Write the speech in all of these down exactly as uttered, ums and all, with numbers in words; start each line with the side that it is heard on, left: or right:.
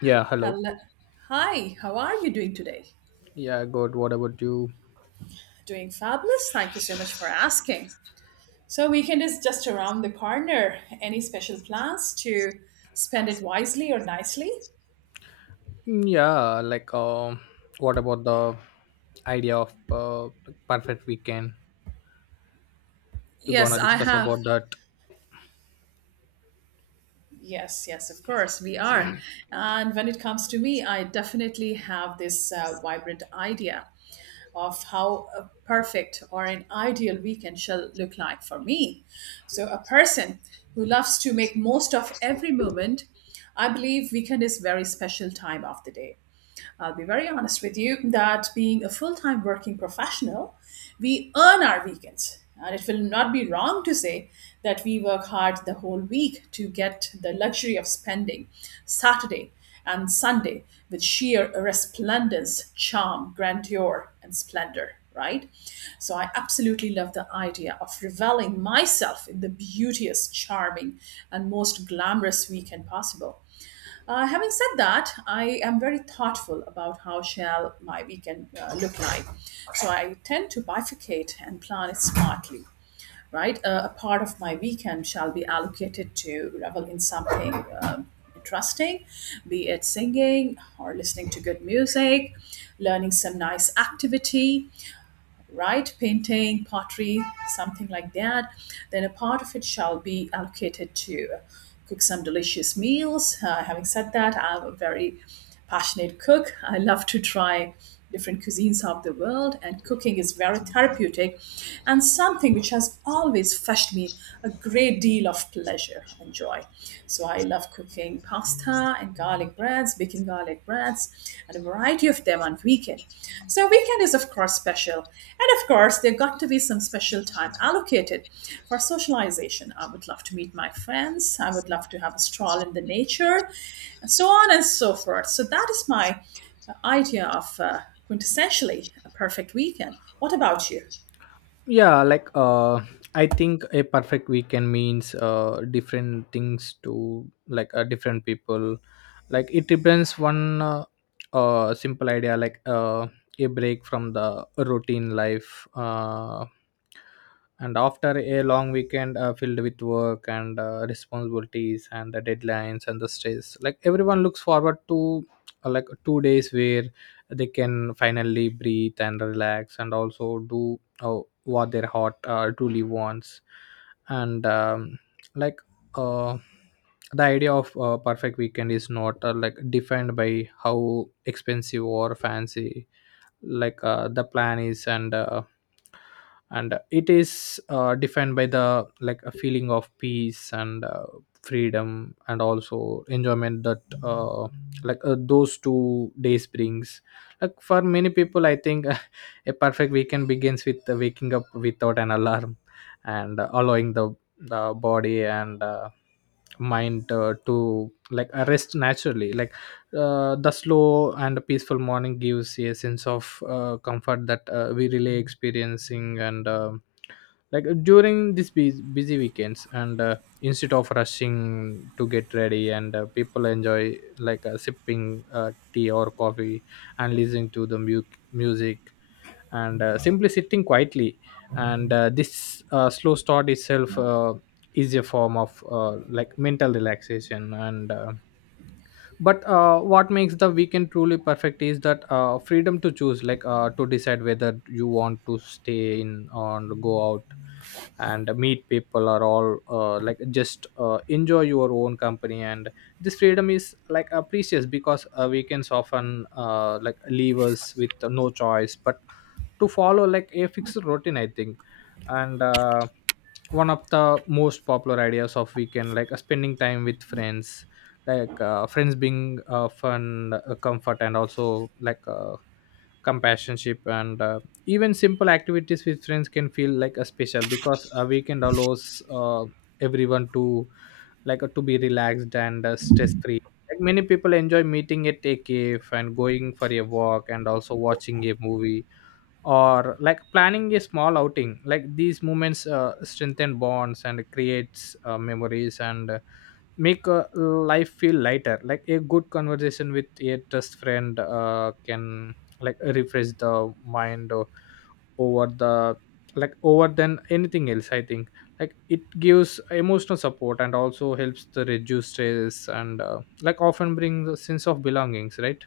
left: Yeah, hello.
right: Hello. Hi, how are you doing today?
left: Yeah, good. What about you?
right: Doing fabulous. Thank you so much for asking. So, weekend is just around the corner. Any special plans to spend it wisely or nicely?
left: Mm, yeah, like, um, what about the idea of uh, perfect weekend? You're
right: Yes,
left: gonna
right: I
left: discuss
right: have.
left: about that.
right: Yes, yes, of course, we are. And when it comes to me, I definitely have this uh, vibrant idea of how a perfect or an ideal weekend shall look like for me. So, a person who loves to make most of every moment, I believe weekend is very special time of the day. I'll be very honest with you that being a full time working professional, we earn our weekends. And it will not be wrong to say that we work hard the whole week to get the luxury of spending Saturday and Sunday with sheer resplendence, charm, grandeur, and splendor, right? So I absolutely love the idea of reveling myself in the beauteous, charming, and most glamorous weekend possible. Uh, having said that, I am very thoughtful about how shall my weekend uh, look like. So I tend to bifurcate and plan it smartly. Right, uh, a part of my weekend shall be allocated to revel in something um interesting, be it singing or listening to good music, learning some nice activity, right? Painting, pottery, something like that. Then a part of it shall be allocated to cook some delicious meals. Uh, having said that, I'm a very passionate cook. I love to try different cuisines of the world, and cooking is very therapeutic and something which has always fetched me a great deal of pleasure and joy. So I love cooking, doing pasta and garlic breads, baking garlic breads, and a variety of them on weekend. So weekend is of course special, and of course there got to be some special time allocated for socialization. I would love to meet my friends. I would love to have a stroll in the nature, and so on and so forth. So that is my uh, idea of uh, quintessentially a perfect weekend. What about you?
left: yeah like uh I think a perfect weekend means uh different things to like uh, different people, like it depends one uh, uh simple idea like uh a break from the routine life uh and after a long weekend uh, filled with work and uh, responsibilities and the deadlines and the stress, like everyone looks forward to uh, like two days where they can finally breathe and relax and also do uh, what their heart uh, truly wants and um, like uh, the idea of uh, perfect weekend is not uh, like defined by how expensive or fancy like uh, the plan is and uh, and it is uh, defined by the like a feeling of peace and uh, freedom and also enjoyment that uh, like uh, those two days brings, like for many people I think. A perfect weekend begins with uh, waking up without an alarm and uh, allowing the the body and uh, mind uh, to like uh, rest naturally. Like uh, the slow and peaceful morning gives a sense of uh, comfort that uh, we really experiencing, and um like during these busy, busy weekends and uh, instead of rushing to get ready and uh, people enjoy like uh, sipping uh, tea or coffee and listening to the mu- music and uh, simply sitting quietly and uh, this uh, slow start itself uh, is a form of uh, like mental relaxation, and uh, but uh, what makes the weekend truly perfect is that uh, freedom to choose, like uh, to decide whether you want to stay in or go out and meet people or all uh, like just uh, enjoy your own company. And this freedom is like uh, precious because uh, weekends often uh, like leave us with no choice but to follow like a fixed routine, I think. And uh, one of the most popular ideas of weekend, like uh, spending time with friends, like uh, friends being uh, fun, uh, comfort, and also like uh, compassionship. And uh, even simple activities with friends can feel like a special because a weekend allows uh, everyone to like uh, to be relaxed and uh, stress free. Like many people enjoy meeting at a cave and going for a walk and also watching a movie or like planning a small outing. Like these moments uh, strengthen bonds and creates uh, memories and uh, make uh, life feel lighter. Like a good conversation with a trust friend uh, can like refresh the mind o- over the like over than anything else, I think. Like it gives emotional support and also helps to reduce stress and uh, like often brings a sense of belongings, right?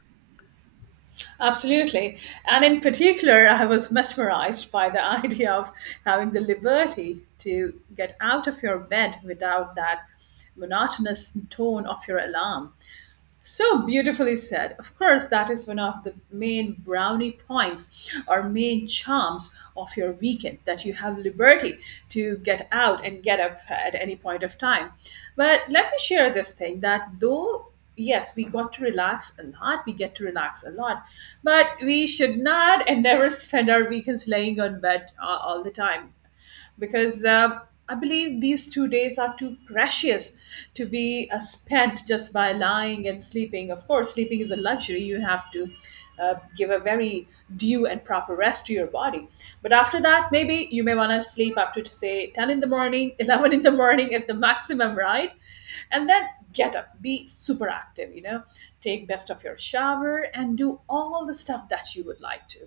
right: Absolutely. And in particular, I was mesmerized by the idea of having the liberty to get out of your bed without that monotonous tone of your alarm. So beautifully said. Of course, that is one of the main brownie points or main charms of your weekend that you have liberty to get out and get up at any point of time. But let me share this thing that though, yes, we got to relax a lot, we get to relax a lot, but we should not and never spend our weekends laying on bed uh, all the time because uh, I believe these two days are too precious to be uh, spent just by lying and sleeping. Of course, sleeping is a luxury. You have to uh, give a very due and proper rest to your body. But after that, maybe you may want to sleep up to, to say, ten in the morning, eleven in the morning at the maximum, right? And then get up, be super active, you know take best of your shower and do all the stuff that you would like to.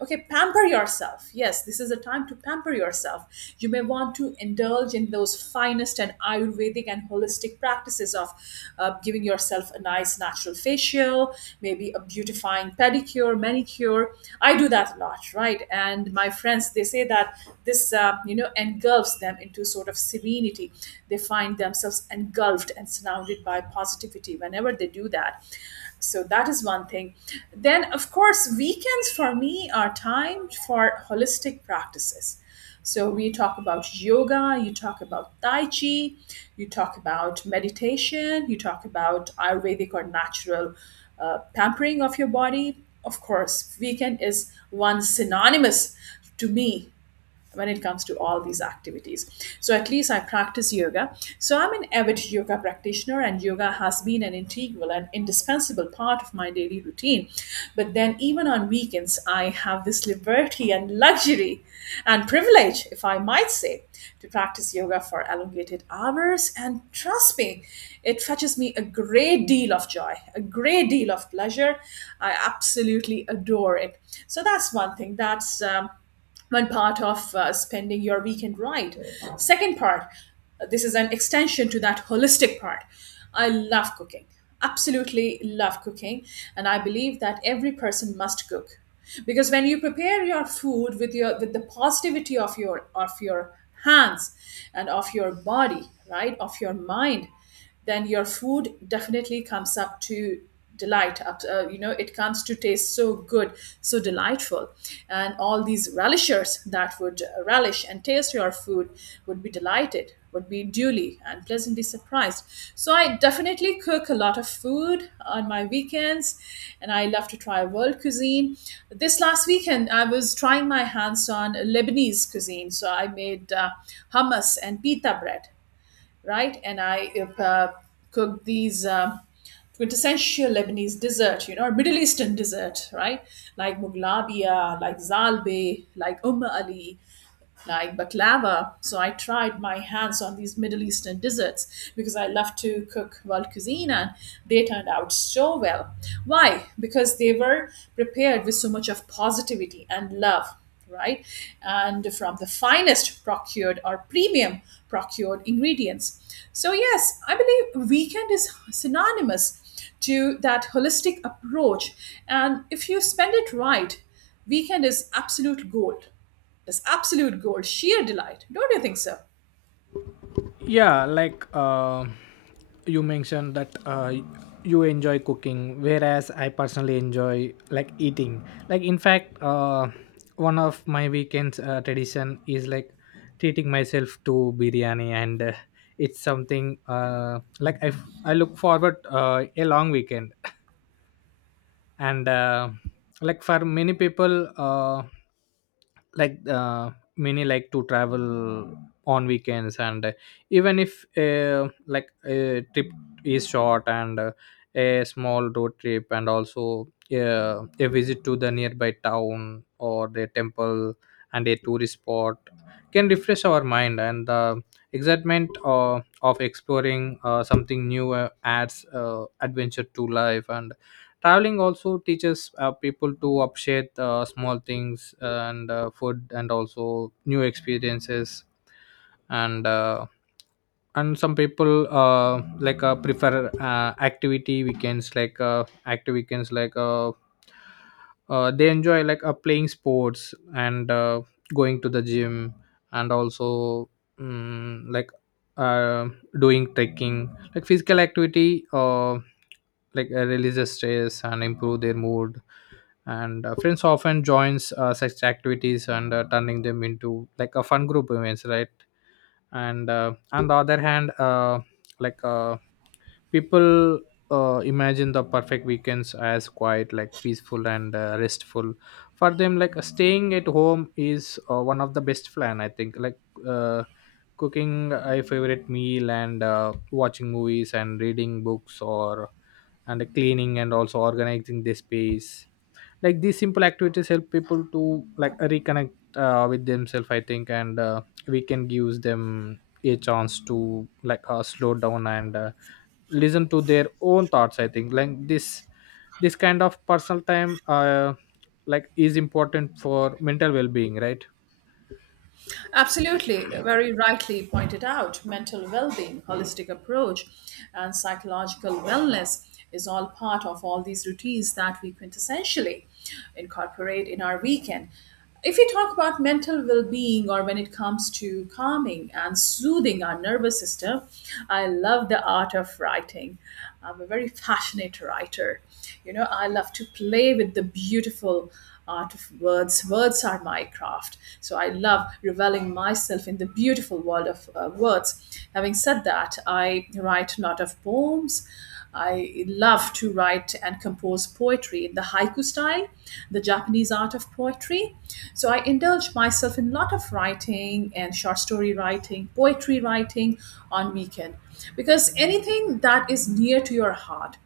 right: Okay, pamper yourself. Yes, this is a time to pamper yourself. You may want to indulge in those finest and ayurvedic and holistic practices of uh, giving yourself a nice natural facial, maybe a beautifying pedicure, manicure. I do that a lot, right? And my friends, they say that this, uh, you know engulfs them into to a sort of serenity. They find themselves engulfed and surrounded by positivity whenever they do that. So that is one thing. Then, of course, weekends for me are time for holistic practices. So we talk about yoga, you talk about tai chi, you talk about meditation, you talk about Ayurvedic or natural uh, pampering of your body. Of course, weekend is one synonymous to me when it comes to all these activities. So at least I practice yoga. So I'm an avid yoga practitioner and yoga has been an integral and indispensable part of my daily routine. But then even on weekends I have this liberty and luxury and privilege, if I might say, to practice yoga for elongated hours, and trust me, it fetches me a great deal of joy, a great deal of pleasure. I absolutely adore it. So that's one thing. That's um, one part of uh, spending your weekend right. Second part, uh, this is an extension to that holistic part. I love cooking, absolutely love cooking, and I believe that every person must cook because when you prepare your food with your with the positivity of your of your hands and of your body, right, of your mind, then your food definitely comes up to delight up, uh, you know it comes to taste so good, so delightful, and all these relishers that would relish and taste your food would be delighted, would be duly and pleasantly surprised. So I definitely cook a lot of food on my weekends, and I love to try world cuisine. This last weekend I was trying my hands on Lebanese cuisine, so I made uh, hummus and pita bread, right? And I uh, cooked these um quintessential Lebanese dessert, you know, or Middle Eastern dessert, right? Like muglabiya, like zalbe, like umm ali, like baklava. So I tried my hands on these Middle Eastern desserts because I love to cook world cuisine, and they turned out so well. Why? Because they were prepared with so much of positivity and love, right? And from the finest procured or premium procured ingredients. So, yes, I believe weekend is synonymous to that holistic approach. And if you spend it right, weekend is absolute gold, is absolute gold, sheer delight. Don't you think so?
left: Yeah like uh, you mentioned that uh, you enjoy cooking, whereas I personally enjoy like eating. Like in fact uh, one of my weekends uh, tradition is like treating myself to biryani, and uh, it's something uh, like I, f- I look forward uh, a long weekend. And uh, like for many people uh, like uh, many like to travel on weekends and uh, even if uh, like a trip is short and uh, a small road trip, and also uh, a visit to the nearby town or the temple and a tourist spot can refresh our mind. And the excitement uh, of exploring uh, something new uh, adds uh, adventure to life, and traveling also teaches uh, people to appreciate uh, small things and uh, food and also new experiences. And uh, and some people uh, like uh, prefer uh, activity weekends, like uh, active weekends, like uh, uh, they enjoy like uh, playing sports and uh, going to the gym and also mm, like uh, doing trekking. Like physical activity uh, like uh, releases stress and improve their mood, and uh, friends often joins uh, such activities and uh, turning them into like a fun group events, right? And uh, on the other hand uh, like uh, people uh, imagine the perfect weekends as quiet, like peaceful and uh, restful. For them, like uh, staying at home is uh, one of the best plan, I think. Like uh, cooking a favorite meal and uh, watching movies and reading books or and cleaning and also organizing the space, like these simple activities help people to like reconnect uh, with themselves, I think. And uh, we can give them a chance to like uh, slow down and uh, listen to their own thoughts, I think. Like this this kind of personal time uh, like is important for mental well-being, right?
right: Absolutely, very rightly pointed out. Mental well being, holistic approach, and psychological wellness is all part of all these routines that we quintessentially incorporate in our weekend. If we talk about mental well being or when it comes to calming and soothing our nervous system, I love the art of writing. I'm a very passionate writer. You know, I love to play with the beautiful art of words. Words are my craft. So I love reveling myself in the beautiful world of uh, words. Having said that, I write a lot of poems. I love to write and compose poetry in the haiku style, the Japanese art of poetry. So I indulge myself in a lot of writing and short story writing, poetry writing on weekend, because anything that is near to your heart,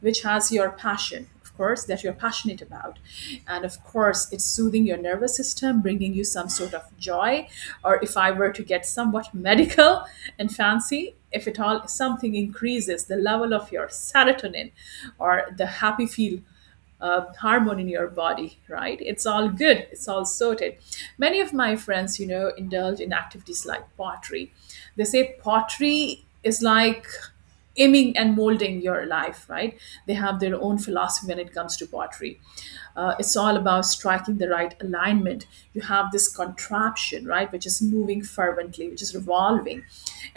right: which has your passion, of course, that you're passionate about, and of course it's soothing your nervous system, bringing you some sort of joy, or if I were to get somewhat medical and fancy, if at all something increases the level of your serotonin or the happy feel uh, hormone in your body, right? It's all good. It's all sorted. Many of my friends, you know, indulge in activities like pottery. They say pottery is like aiming and molding your life, right? They have their own philosophy when it comes to pottery. Uh, it's all about striking the right alignment. You have this contraption, right, which is moving fervently, which is revolving.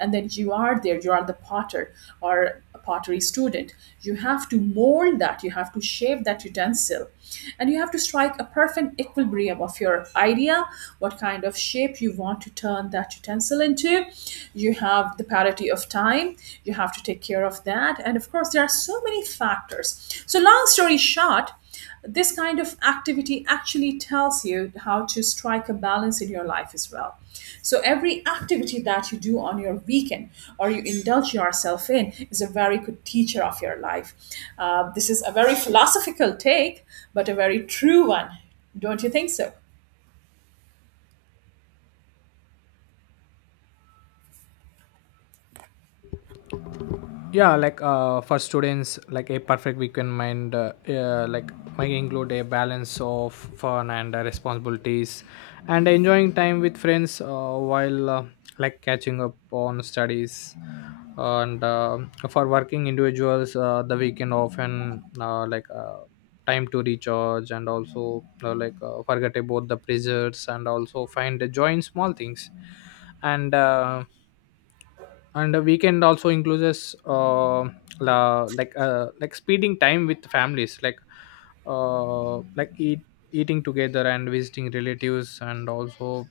right: And then you are there, you are the potter or a pottery student. You have to mold that, you have to shape that utensil. And you have to strike a perfect equilibrium of your idea, what kind of shape you want to turn that utensil pencil into. You have the parity of time, you have to take care of that, and of course there are so many factors. So long story short, this kind of activity actually tells you how to strike a balance in your life as well. So every activity that you do on your weekend or you indulge yourself in is a very good teacher of your life. Uh, this is a very philosophical take, but a very true one. Don't you think so?
left: Yeah like uh, for students, like a perfect weekend mind uh, uh, like might include a balance of fun and uh, responsibilities and enjoying time with friends uh, while uh, like catching up on studies. And um for working individuals uh, the weekend often uh, like uh, time to recharge and also uh, like uh, forget about the pressures and also find the joy in small things. And uh, and a weekend also includes uh, la, like uh, like spending time with families, like uh, like eat, eating together and visiting relatives and also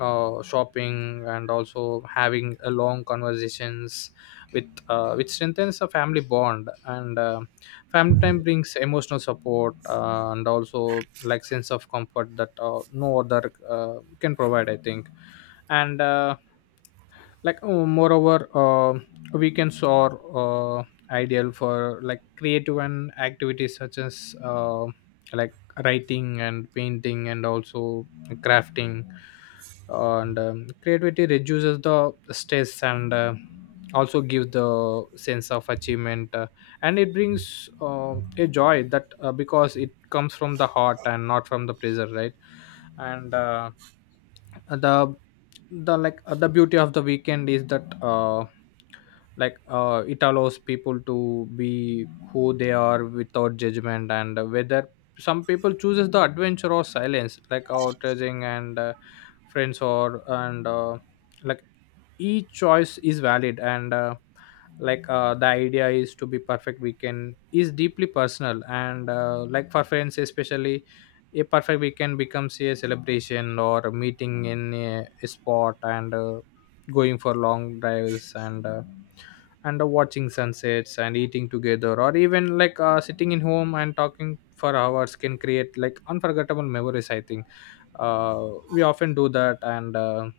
left: uh, shopping and also having a long conversations with uh, which strengthens a family bond. And uh, family time brings emotional support uh, and also like sense of comfort that uh, no other uh, can provide, I think. And uh, like oh, moreover uh, weekends are uh, ideal for like creative and activities, such as uh, like writing and painting and also crafting. And um, creativity reduces the stress and uh, also gives the sense of achievement uh, and it brings uh, a joy that uh, because it comes from the heart and not from the pressure, right? And uh, the the like uh, the beauty of the weekend is that uh like uh it allows people to be who they are without judgment. And whether some people chooses the adventure or silence, like outraging and uh, friends or and uh, like each choice is valid. And uh, like uh, the idea is to be perfect weekend is deeply personal. And uh, like for friends especially a perfect weekend becomes a celebration or a meeting in a, a spot and uh, going for long drives and uh, and uh, watching sunsets and eating together or even like uh, sitting in home and talking for hours can create like unforgettable memories, I think. uh, we often do that and uh,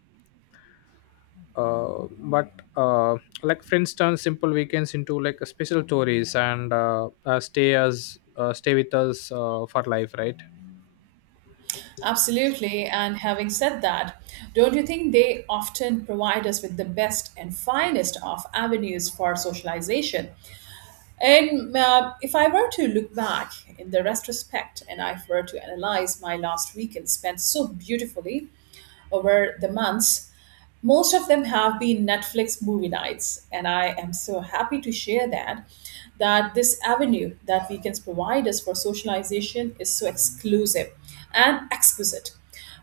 left: uh, but uh, like friends turn simple weekends into like special stories and uh, uh, stay as uh, stay with us uh, for life, right?
right: Absolutely. And having said that, don't you think they often provide us with the best and finest of avenues for socialization? And uh, if I were to look back in the retrospect and I were to analyze my last weekend spent so beautifully over the months, most of them have been Netflix movie nights, and I am so happy to share that that this avenue that weekends provide us for socialization is so exclusive and exquisite.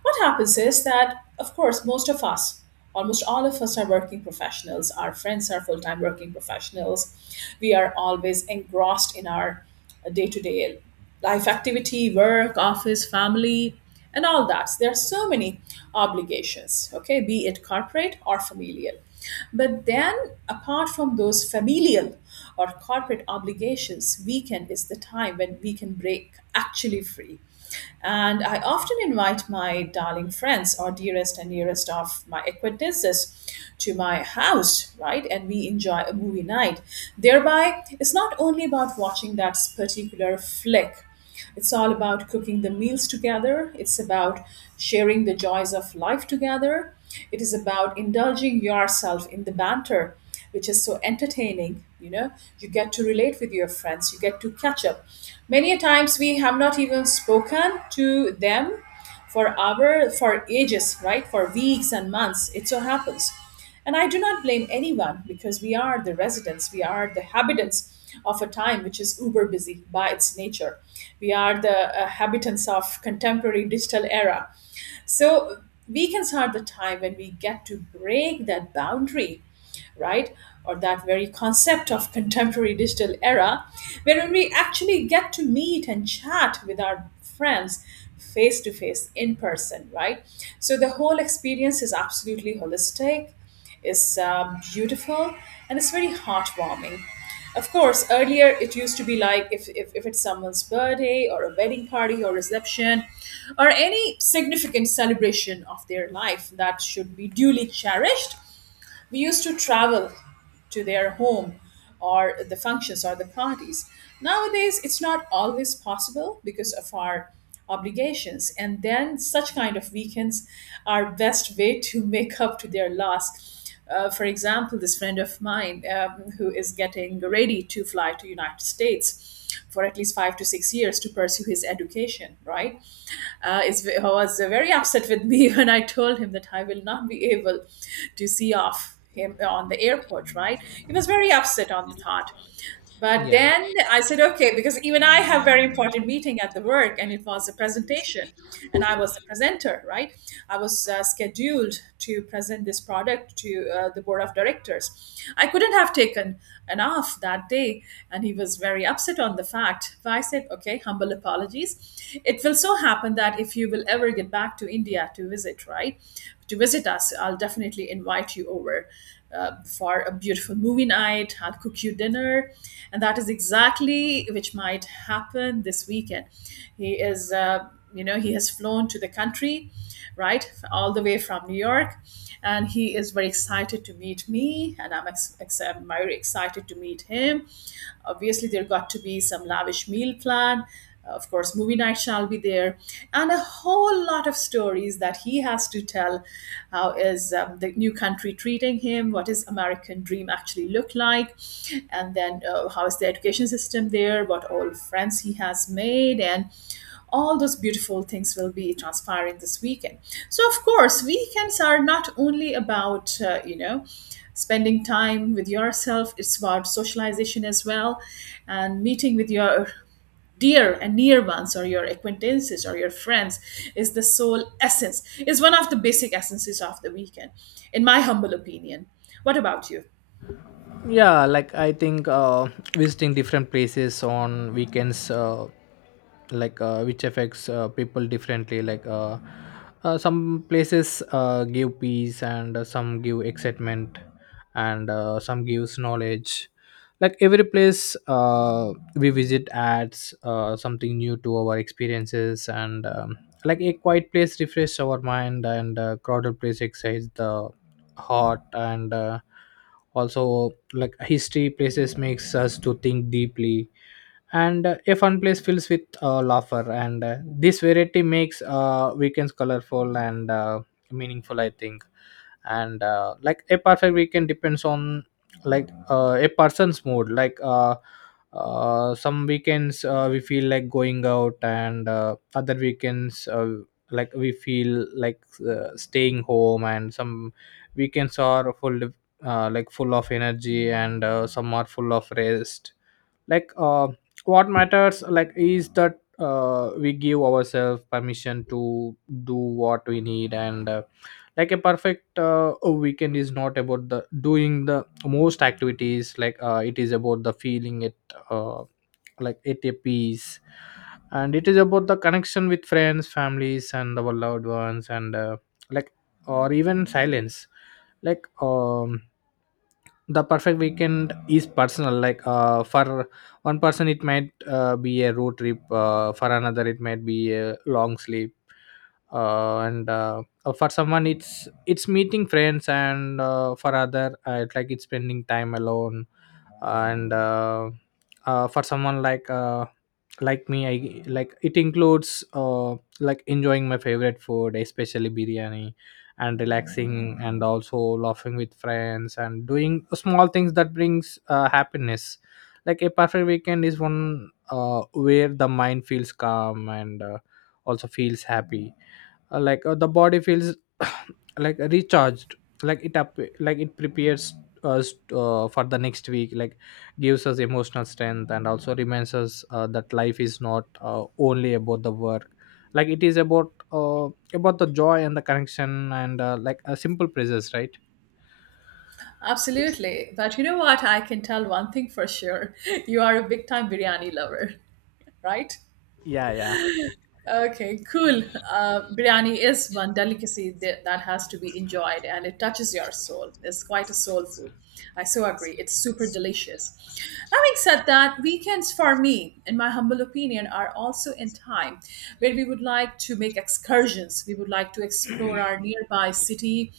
right: What happens is that, of course, most of us, almost all of us, are working professionals. Our friends are full time working professionals. We are always engrossed in our day to day life activity, work, office, family, and all that. So there are so many obligations, okay, be it corporate or familial. But then, apart from those familial or corporate obligations, weekend is the time when we can break actually free. And I often invite my darling friends or dearest and nearest of my acquaintances to my house, right? And we enjoy a movie night. Thereby, it's not only about watching that particular flick, it's all about cooking the meals together. It's about sharing the joys of life together. It is about indulging yourself in the banter, which is so entertaining. You know, you get to relate with your friends, you get to catch up. Many a times we have not even spoken to them for hour for ages, right, for weeks and months, it so happens. And I do not blame anyone because we are the residents, we are the habitants of a time which is uber busy by its nature. We are the uh, habitants of contemporary digital era. So we can start the time when we get to break that boundary, right? Or that very concept of contemporary digital era, where we actually get to meet and chat with our friends face to face in person, right? So the whole experience is absolutely holistic, is um, beautiful, and it's very heartwarming. Of course, earlier it used to be like if, if, if it's someone's birthday or a wedding party or reception or any significant celebration of their life that should be duly cherished, we used to travel to their home or the functions or the parties. Nowadays, it's not always possible because of our obligations. And then, such kind of weekends are best way to make up to their loss. Uh, for example, this friend of mine, um, who is getting ready to fly to United States for at least five to six years to pursue his education, right? uh, is, was very upset with me when I told him that I will not be able to see off him on the airport, right? He was very upset on the thought. But
left: Yeah,
right: then I said, okay, because even I have very important meeting at the work, and it was a presentation, and I was the presenter, right? I was uh, scheduled to present this product to uh, the board of directors. I couldn't have taken an off that day, and he was very upset on the fact. But I said, okay, humble apologies. It will so happen that if you will ever get back to India to visit, right, to visit us, I'll definitely invite you over uh, for a beautiful movie night. I'll cook you dinner. And that is exactly which might happen this weekend. He is, uh, you know, he has flown to the country, right, all the way from New York. And he is very excited to meet me, and I'm, ex- ex- I'm very excited to meet him. Obviously, there got to be some lavish meal plan, of course, movie night shall be there, and a whole lot of stories that he has to tell. How is um, the new country treating him? What is American dream actually look like? And then uh, how is the education system there? What all friends he has made, and all those beautiful things will be transpiring this weekend. So, of course, weekends are not only about, uh, you know, spending time with yourself, it's about socialization as well, and meeting with your dear and near ones or your acquaintances or your friends is the sole essence, is one of the basic essences of the weekend, in my humble opinion. What about you?
left: yeah, like I think uh, visiting different places on weekends uh, like uh, which affects uh, people differently. Like uh, uh, some places uh, give peace and uh, some give excitement and uh, some gives knowledge. Like every place uh, we visit adds uh, something new to our experiences. And um, like a quiet place refreshes our mind and a crowded place excites the heart, and uh, also like history places makes us to think deeply. And uh, a fun place fills with uh, laughter, and uh, this variety makes uh, weekends colorful and uh, meaningful, I think. And uh, like a perfect weekend depends on like uh, a person's mood. Like uh, uh, some weekends uh, we feel like going out and uh, other weekends uh, like we feel like uh, staying home, and some weekends are full uh, like full of energy and uh, some are full of rest. Like uh, what matters, like is that uh, we give ourselves permission to do what we need. And uh, like a perfect uh, weekend is not about the doing the most activities, like uh, it is about the feeling it uh, like at a peace, and it is about the connection with friends, families, and our loved ones, and uh, like or even silence. Like um the perfect weekend is personal. Like uh, for one person it might uh, be a road trip, uh, for another it might be a long sleep, uh, and uh, uh, for someone it's it's meeting friends and uh, for other uh, it's like it's spending time alone. And uh, uh, for someone like uh, like me, I like it includes uh, like enjoying my favorite food, especially biryani, and relaxing and also laughing with friends and doing small things that brings uh, happiness. Like a perfect weekend is one uh, where the mind feels calm and uh, also feels happy. Uh, like uh, the body feels like recharged, like it up like it prepares us uh, for the next week, like gives us emotional strength and also reminds us uh, that life is not uh, only about the work. Like it is about uh, about the joy and the connection and uh, like a simple praises, right?
right: Absolutely. But you know what? I can tell one thing for sure. You are a big time biryani lover, right?
left: Yeah, yeah.
right: Okay, cool. Uh, biryani is one delicacy that, that has to be enjoyed and it touches your soul. It's quite a soul food. I so agree. It's super delicious. Having said that, weekends for me, in my humble opinion, are also in time where we would like to make excursions. We would like to explore our nearby city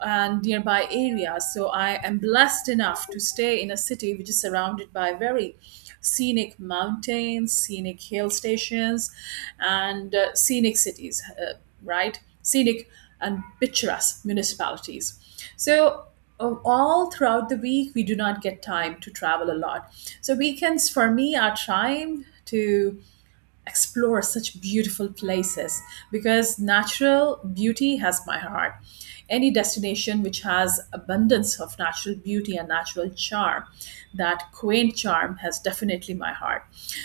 right: and nearby areas. So I am blessed enough to stay in a city which is surrounded by very scenic mountains, scenic hill stations, and uh, scenic cities, uh, right? Scenic and picturesque municipalities. So, uh, all throughout the week, we do not get time to travel a lot. So, weekends for me are time to explore such beautiful places because natural beauty has my heart. Any destination which has abundance of natural beauty and natural charm, that quaint charm has definitely my heart.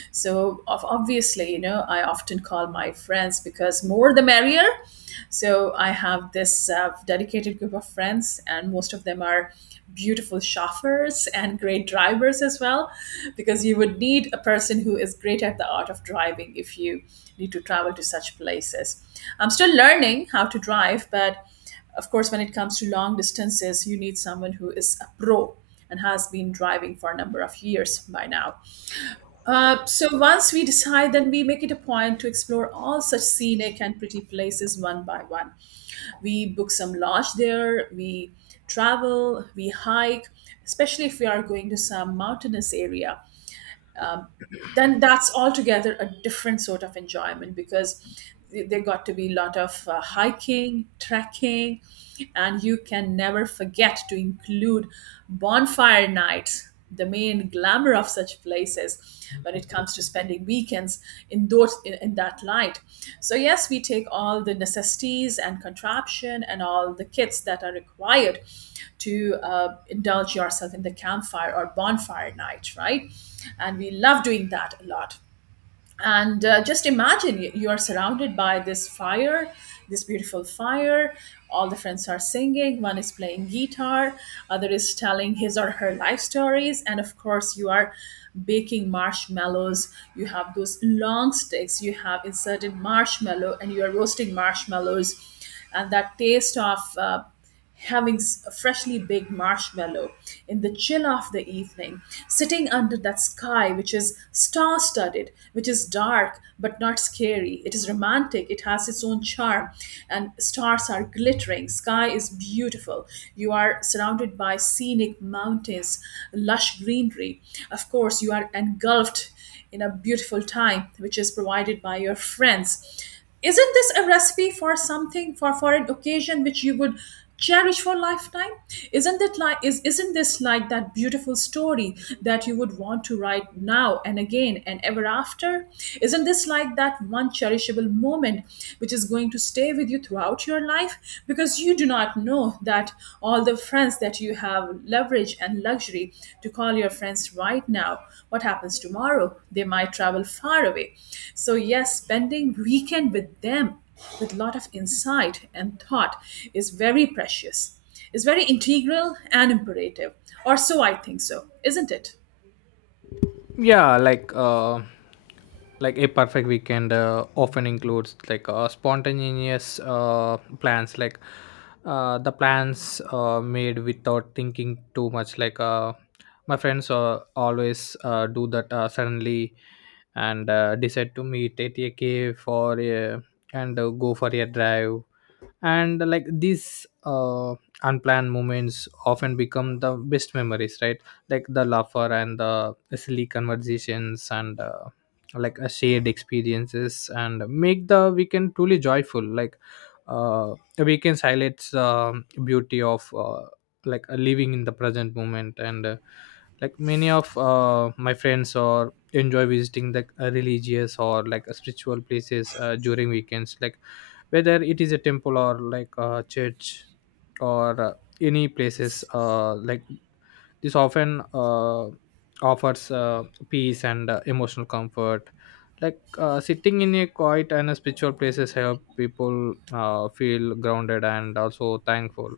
right: So of obviously, you know, I often call my friends because more the merrier. So I have this uh, dedicated group of friends, and most of them are beautiful chauffeurs and great drivers as well, because you would need a person who is great at the art of driving if you need to travel to such places. I'm still learning how to drive, but of course, when it comes to long distances, you need someone who is a pro and has been driving for a number of years by now. Uh, so once we decide, then we make it a point to explore all such scenic and pretty places one by one. We book some lodge there, we travel, we hike, especially if we are going to some mountainous area, then that's altogether a different sort of enjoyment because th- there got to be a lot of uh, hiking, trekking, and you can never forget to include bonfire nights, the main glamour of such places when it comes to spending weekends in those in, in that light. So yes, we take all the necessities and contraption and all the kits that are required to uh, indulge yourself in the campfire or bonfire night, right? And we love doing that a lot. And uh, just imagine, you you are surrounded by this fire, this beautiful fire, all the friends are singing, one is playing guitar, other is telling his or her life stories, and of course you are baking marshmallows. You have those long sticks, you have inserted marshmallow and you are roasting marshmallows. And that taste of uh, having s- a freshly baked marshmallow in the chill of the evening, sitting under that sky which is star studded, which is dark but not scary. It is romantic, it has its own charm, and stars are glittering. Sky is beautiful. You are surrounded by scenic mountains, lush greenery. Of course, you are engulfed in a beautiful time which is provided by your friends. Isn't this a recipe for something, for for an occasion which you would cherish for a lifetime? Isn't it like, is isn't this like that beautiful story that you would want to write now and again and ever after? Isn't this like that one cherishable moment which is going to stay with you throughout your life? Because you do not know that all the friends that you have leverage and luxury to call your friends right now, what happens tomorrow, they might travel far away. So yes, spending weekend with them with a lot of insight and thought is very precious, is very integral and imperative, or so I think. So isn't it?
left: Yeah like uh like a perfect weekend uh, often includes like uh, spontaneous uh, plans, like uh, the plans uh, made without thinking too much. Like uh, my friends uh, always uh, do that uh, suddenly and uh, decide to meet at a cave for a, and uh, go for a drive. And like these uh, unplanned moments often become the best memories, right? Like the laughter and the silly conversations and uh, like a shared experiences and make the weekend truly joyful. Like uh, the weekends highlights the beauty of uh, like uh, living in the present moment. And uh, like many of uh, my friends or enjoy visiting the uh, religious or like uh, spiritual places uh, during weekends. Like whether it is a temple or like a church or uh, any places uh, like this often uh, offers uh, peace and uh, emotional comfort. Like uh, sitting in a quiet and a spiritual places help people uh, feel grounded and also thankful.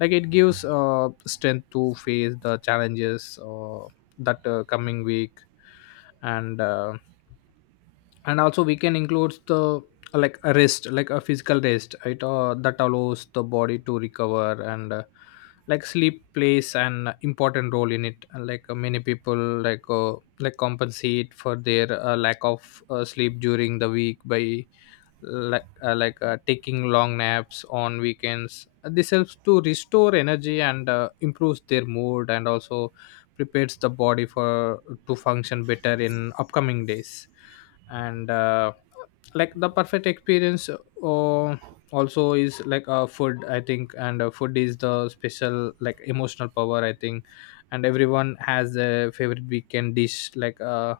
left: Like it gives uh, strength to face the challenges uh, that uh, coming week. And uh, and also we can include the like a rest, like a physical rest it uh, that allows the body to recover, and uh, like sleep plays an important role in it. And, like uh, many people like uh, like compensate for their uh, lack of uh, sleep during the week by like uh, like uh, taking long naps on weekends. This helps to restore energy and uh, improves their mood and also prepares the body for to function better in upcoming days. And uh, like the perfect experience uh, also is like uh, food, I think. And uh, food is the special like emotional power, I think, and everyone has a favorite weekend dish, like uh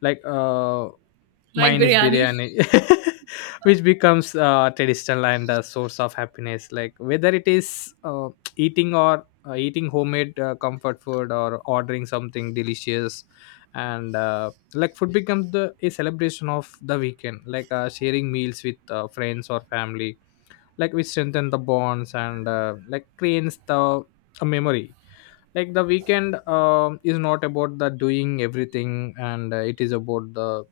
left: like uh
right: Like
left: mine is
right: biryani.
left: biryani, which becomes uh, traditional and a source of happiness. Like whether it is uh, eating or uh, eating homemade uh, comfort food or ordering something delicious. And uh, like food becomes the a celebration of the weekend, like uh, sharing meals with uh, friends or family, like we strengthen the bonds and uh, like creates the a memory. Like the weekend um, is not about the doing everything, and uh, it is about the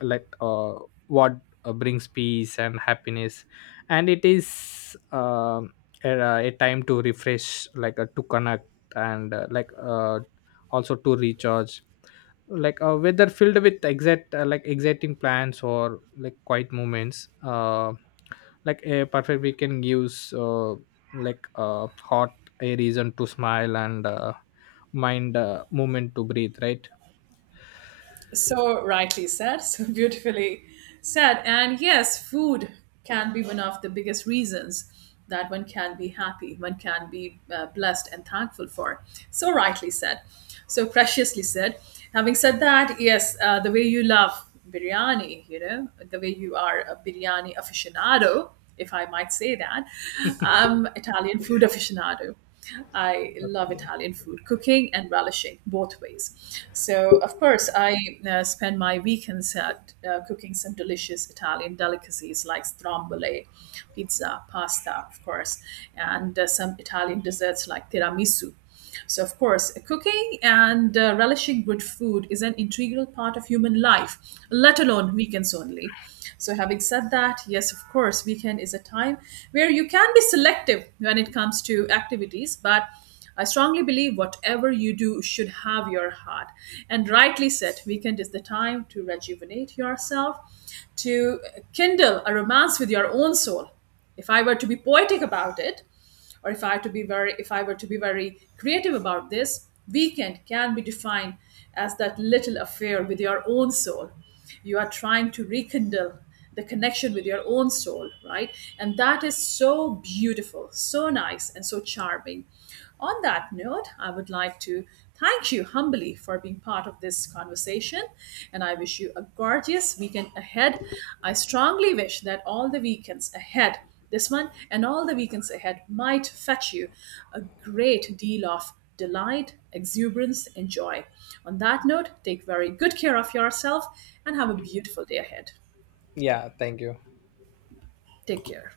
left: like uh, what uh, brings peace and happiness, and it is um a, a time to refresh, like uh, to connect and uh, like uh, also to recharge. Like uh, whether filled with exact uh, like exciting plans or like quiet moments uh, like a perfect weekend gives uh, like uh, hot a reason to smile and uh, mind uh, moment to breathe, right?
right: So rightly said, so beautifully said. And yes, food can be one of the biggest reasons that one can be happy, one can be uh, blessed and thankful for. So rightly said, so preciously said. Having said that, yes, uh, the way you love biryani, you know, the way you are a biryani aficionado, if I might say that, um, Italian food aficionado. I love
left: Yeah.
right: Italian food, cooking and relishing both ways. So, of course, I uh, spend my weekends at, uh, cooking some delicious Italian delicacies like stromboli, pizza, pasta, of course, and uh, some Italian desserts like tiramisu. So, of course, cooking and uh, relishing good food is an integral part of human life, let alone weekends only. So, having said that, yes, of course, weekend is a time where you can be selective when it comes to activities, but I strongly believe whatever you do should have your heart. And rightly said, weekend is the time to rejuvenate yourself, to kindle a romance with your own soul. If I were to be poetic about it, or if I have to be very, if I were to be very creative about this, weekend can be defined as that little affair with your own soul. You are trying to rekindle the connection with your own soul, right? And that is so beautiful, so nice, and so charming. On that note, I would like to thank you humbly for being part of this conversation, and I wish you a gorgeous weekend ahead. I strongly wish that all the weekends ahead, this one and all the weekends ahead, might fetch you a great deal of delight, exuberance, and joy. On that note, take very good care of yourself and have a beautiful day ahead.
left: yeah thank you.
right: Take care.